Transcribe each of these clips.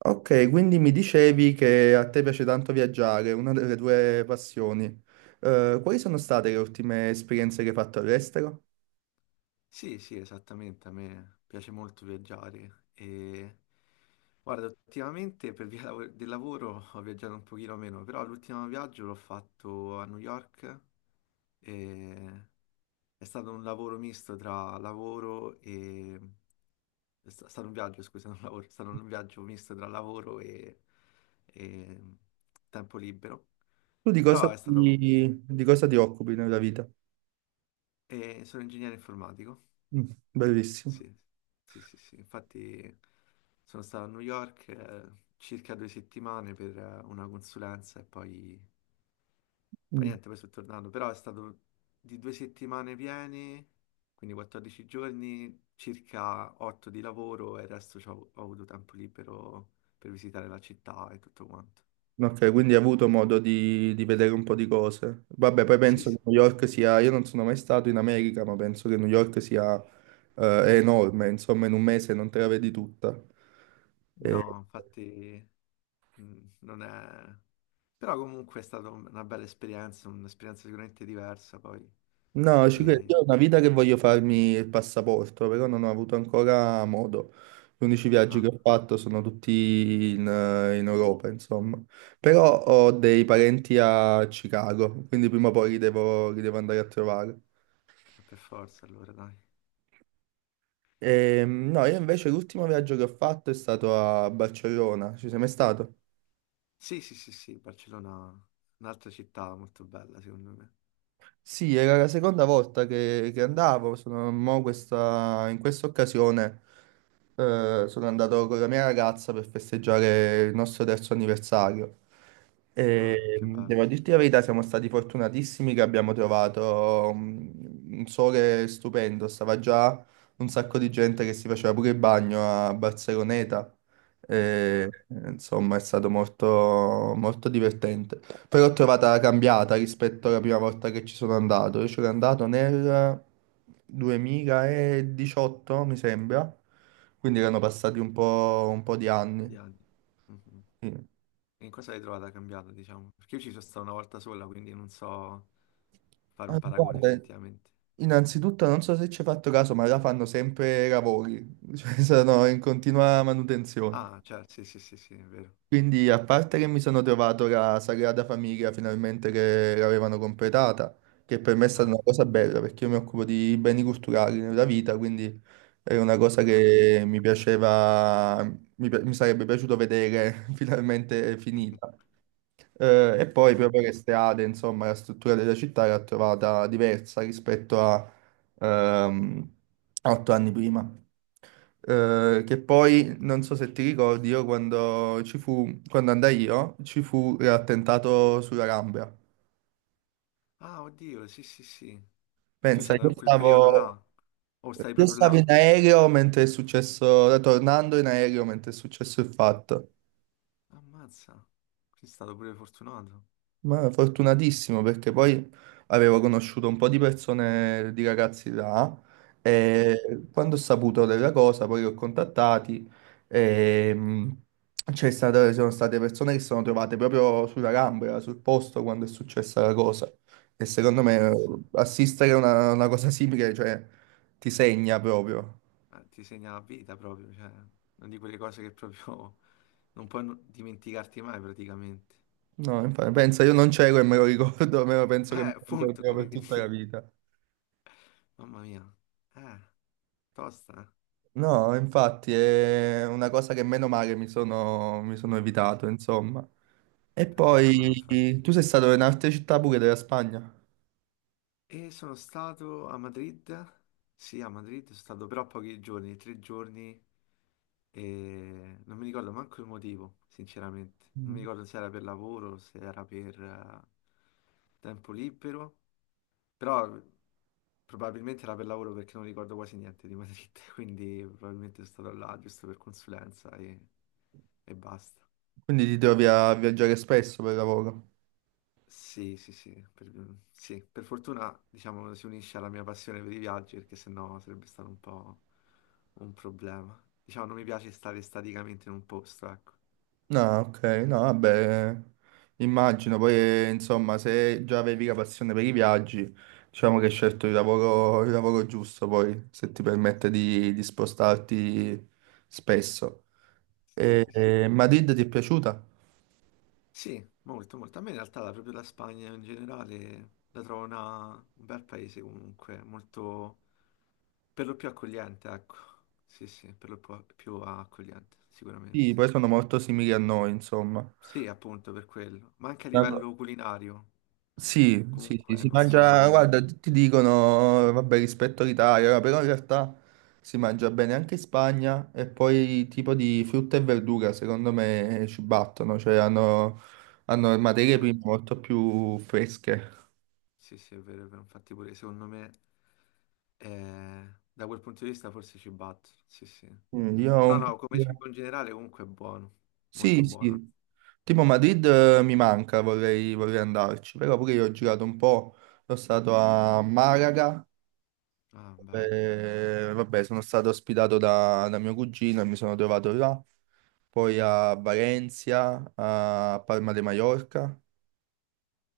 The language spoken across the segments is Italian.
Ok, quindi mi dicevi che a te piace tanto viaggiare, una delle tue passioni. Quali sono state le ultime esperienze che hai fatto all'estero? Sì, sì, esattamente, a me piace molto viaggiare e guarda, ultimamente per via del lavoro ho viaggiato un pochino meno, però l'ultimo viaggio l'ho fatto a New York e è stato un lavoro misto tra lavoro e... È stato un viaggio, scusa, non lavoro, è stato un viaggio misto tra lavoro e tempo libero, Tu di cosa però è stato... ti occupi nella vita? e sono ingegnere informatico. Mm, bellissimo. Sì, sì, sì, sì. Infatti sono stato a New York circa due settimane per una consulenza e poi Mm. niente, poi sono tornato. Però è stato di due settimane piene, quindi 14 giorni, circa 8 di lavoro e il resto ho avuto tempo libero per visitare la città e tutto quanto. Ok, quindi hai avuto modo di vedere un po' di cose. Vabbè, poi Sì, penso che sì. New York sia, io non sono mai stato in America, ma penso che New York sia, è enorme, insomma, in un mese non te la vedi tutta. No, infatti non è... Però comunque è stata una bella esperienza, un'esperienza sicuramente diversa poi. No, ci credo. Io E ho una vita che voglio farmi il passaporto, però non ho avuto ancora modo. Gli unici viaggi che ah, ho fatto sono tutti in Europa, insomma. Però ho dei parenti a Chicago, quindi prima o poi li devo andare a trovare. Per forza allora, dai. No, io invece l'ultimo viaggio che ho fatto è stato a Barcellona. Ci sei mai stato? Sì, sì, sì, sì, Barcellona, è un'altra città molto bella, secondo me. Sì, era la seconda volta che andavo, sono, in questa occasione sono andato con la mia ragazza per festeggiare il nostro terzo anniversario. Ah, E, che bello. devo dirti la verità, siamo stati fortunatissimi che abbiamo trovato un sole stupendo, stava già un sacco di gente che si faceva pure il bagno a Barceloneta, e, Ah, un insomma è stato molto molto divertente. Però l'ho trovata cambiata rispetto alla prima volta che ci sono andato. Io ci sono andato nel 2018, mi sembra. Quindi erano passati un po' di po' anni. di anni. Mhm. Sì. E in cosa l'hai trovata cambiata, diciamo? Perché io ci sono stato una volta sola, quindi non so fare un Ah, paragone guarda, effettivamente. innanzitutto non so se ci hai fatto caso, ma là fanno sempre lavori, cioè sono in continua manutenzione. Ah, certo, sì, sì, sì, sì, è vero. Quindi, a parte che mi sono trovato la Sagrada Famiglia finalmente che l'avevano completata, che per me è stata Ah, una cosa bella perché io mi occupo di beni culturali nella vita, quindi era una cosa ah. che mi piaceva, mi sarebbe piaciuto vedere finalmente finita. E poi Bene, proprio le bene. strade, insomma, la struttura della città l'ho trovata diversa rispetto ehm, a 8 anni prima. Che poi non so se ti ricordi, io quando ci fu, quando andai io, ci fu l'attentato sulla Gambia. Ah, oddio, sì, sì, sì. Tu sei Pensa, io andato in quel periodo stavo, là? O stai io proprio stavo là? in aereo mentre è successo, tornando in aereo mentre è successo il fatto. Ammazza. Sei stato pure fortunato. Ma fortunatissimo perché poi avevo conosciuto un po' di persone, di ragazzi là Mhm. e quando ho saputo della cosa poi li ho contattati e ci sono state persone che si sono trovate proprio sulla gamba, sul posto quando è successa la cosa e secondo me Ammazza. assistere a una cosa simile, cioè ti segna proprio. Ma ti segna la vita proprio, cioè, una di quelle cose che proprio non puoi non- dimenticarti mai praticamente. No, infatti, pensa, io non c'ero e me lo ricordo, me lo penso che me lo Appunto, ricorderò per quindi, tutta la vita. mamma mia, eh, tosta, eh. No, infatti è una cosa che meno male mi sono Ti- evitato, insomma. E per fortuna infatti. poi tu sei stato in altre città pure della Spagna. E sono stato a Madrid, sì, a Madrid, sono stato però pochi giorni, tre giorni, e non mi ricordo manco il motivo, sinceramente. Non mi Mm. ricordo se era per lavoro, se era per tempo libero. Però probabilmente era per lavoro perché non ricordo quasi niente di Madrid, quindi probabilmente sono stato là giusto per consulenza e basta. Quindi ti trovi a viaggiare spesso per lavoro. Sì, sì, sì, per fortuna diciamo si unisce alla mia passione per i viaggi perché sennò sarebbe stato un po' un problema. Diciamo non mi piace stare staticamente in un posto, ecco. No, ok, no, vabbè, immagino, poi insomma se già avevi la passione per i viaggi, diciamo che hai scelto il lavoro giusto poi, se ti permette di spostarti spesso. Sì, E, sì, sì. e Madrid ti è piaciuta? Sì, molto, molto. A me in realtà proprio la Spagna in generale la trovo un bel paese comunque, molto. Per lo più accogliente, ecco. Sì, sì, per lo più accogliente, Sì, sicuramente. poi sono molto simili a noi, insomma. Sì, appunto, per quello. Ma anche a Una co- livello culinario. Sì, sì, sì, Comunque si non mangia, sono... guarda, tutti dicono, vabbè, rispetto all'Italia, no, però in realtà si mangia bene anche in Spagna e poi tipo di frutta e verdura, secondo me, ci battono, cioè hanno materie Vero. prime molto più fresche. Sì, sì, è vero, è vero. Infatti pure secondo me, eh, da quel punto di vista forse ci batto. Sì, sì. Mm, io ho Però un po'. no, come cibo in generale comunque è buono. Molto Sì, buono. sì. Tipo Madrid mi manca, vorrei andarci, però pure io ho girato un po', sono stato a Malaga. Ah, bello. Vabbè, sono stato ospitato da mio cugino e mi sono trovato là, poi a Valencia, a Palma de Mallorca,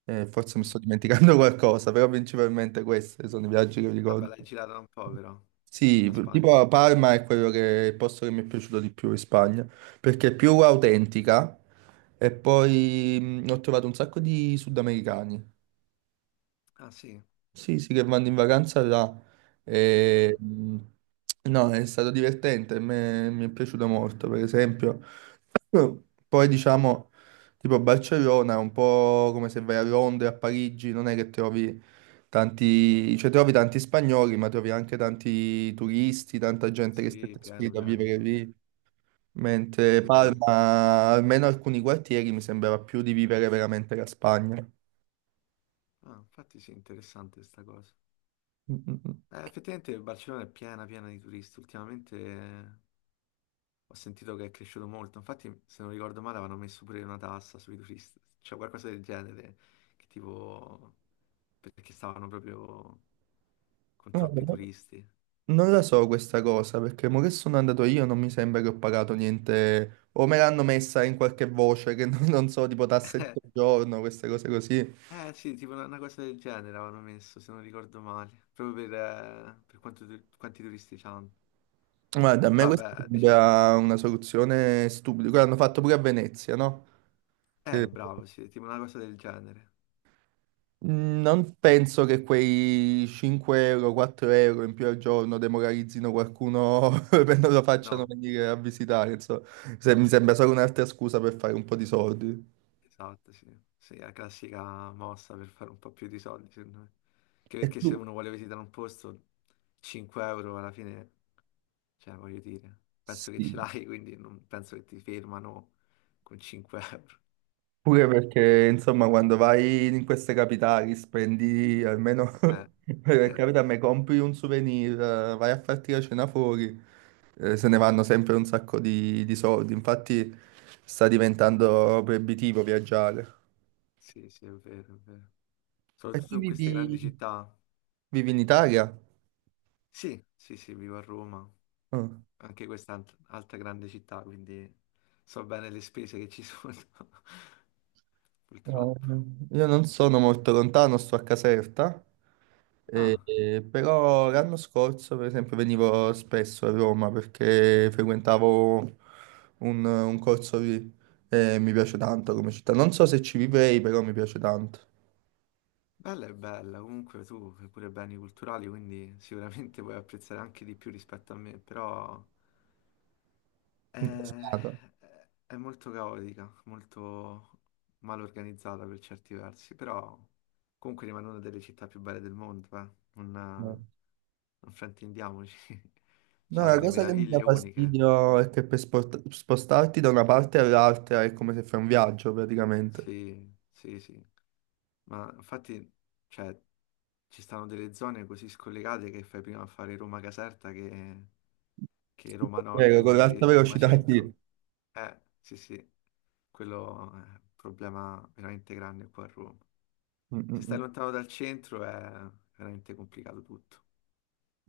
forse mi Mm. sto dimenticando qualcosa, però principalmente questi sono i viaggi che Vabbè, ricordo. l'hai girata un po' però, Sì, la p- Spagna. tipo a Parma è quello che, il posto che mi è piaciuto di più in Spagna, perché è più autentica e poi ho trovato un sacco di sudamericani, Ah, sì. sì, sì, che vanno in vacanza là. Ah, E, no, è stato divertente, mi è piaciuto molto, per esempio. Poi diciamo, tipo Barcellona è un po' come se vai a Londra, a Parigi, non è che trovi tanti, cioè trovi tanti spagnoli, ma trovi anche tanti turisti, tanta gente che si è sì, piano, trasferita a piano, vivere proprio. lì. Mentre Sì, è vero. Palma, almeno alcuni quartieri, mi sembrava più di vivere veramente la Spagna. Ah, infatti sì, interessante questa cosa. Mm, Effettivamente Barcellona è piena piena di turisti. Ultimamente ho sentito che è cresciuto molto. Infatti, se non ricordo male, avevano messo pure una tassa sui turisti. Cioè qualcosa del genere. Che tipo... Perché stavano proprio con mm, troppi mm. turisti. Non la so questa cosa, perché mo che sono andato io non mi sembra che ho pagato niente, o me l'hanno messa in qualche voce che non so, tipo tasse di soggiorno, queste cose così. Sì, tipo una cosa del genere avevano messo, se non ricordo male. Proprio per quanto quanti turisti c'hanno. Guarda, a me Però questa vabbè, diciamo... sembra una soluzione stupida, quello hanno fatto pure a Venezia, no? Che- bravo, sì, tipo una cosa del genere. Mm, non penso che quei 5 euro, 4 euro in più al giorno demoralizzino qualcuno per non lo facciano No. venire a visitare, insomma. Mi sembra solo un'altra scusa per fare un po' di soldi. Esatto, sì. Sì, è la classica mossa per fare un po' più di soldi, secondo me. Anche E perché tu? se uno vuole visitare un posto, 5 euro alla fine, cioè, voglio dire, penso che ce Sì. l'hai, quindi non penso che ti fermano con 5 euro. Pure perché, insomma, quando vai in queste capitali, spendi almeno, Eh, per eh, capita, me compri un souvenir, vai a farti la cena fuori, se ne vanno sempre un sacco di soldi. Infatti sta diventando proibitivo viaggiare. sì, sì, è vero, è vero. E tu Soprattutto in queste vivi, grandi città. vivi in Italia? Sì, sì, sì, vivo a Roma, Ah. anche questa è altra grande città, quindi so bene le spese che ci sono, No, purtroppo. io non sono molto lontano, sto a Caserta, Ah. Però l'anno scorso, per esempio, venivo spesso a Roma perché frequentavo un corso lì e mi piace tanto come città. Non so se ci vivrei, però mi piace tanto. Bella è bella, comunque tu fai pure beni culturali, quindi sicuramente puoi apprezzare anche di più rispetto a me, però è, Incasinato. è molto caotica, molto mal organizzata per certi versi, però comunque rimane una delle città più belle del mondo, eh. No, Non, non fraintendiamoci, no, c'ha la delle cosa che mi dà meraviglie uniche, fastidio è che per spostarti da una parte all'altra è come se fai un viaggio praticamente. sì, sì, sì, ma infatti cioè, ci stanno delle zone così scollegate che fai prima a fare Roma-Caserta che... Che Roma Nord, Vero, con l'alta magari Roma velocità sì. Centro. Sì, sì, quello è un problema veramente grande qua a Roma. Mm, Se mm, stai mm. lontano dal centro è veramente complicato tutto.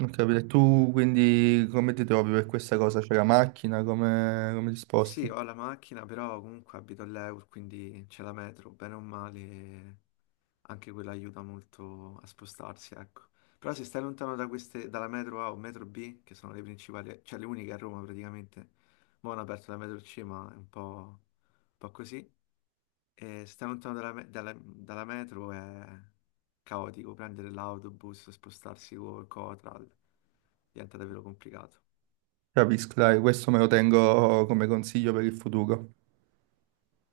Ho capito. E tu quindi come ti trovi per questa cosa? C'è la macchina? Come ti Sì, sposti? ho la macchina, però comunque abito all'Eur, quindi c'è la metro, bene o male, anche quella aiuta molto a spostarsi, ecco. Però se stai lontano da queste, dalla metro A o metro B, che sono le principali, cioè le uniche a Roma praticamente, mo' hanno aperto la metro C, ma è un po' così. E stare lontano dalla, dalla metro è caotico, prendere l'autobus, spostarsi col Coral diventa davvero complicato. Capisco, dai, questo me lo tengo come consiglio per il futuro.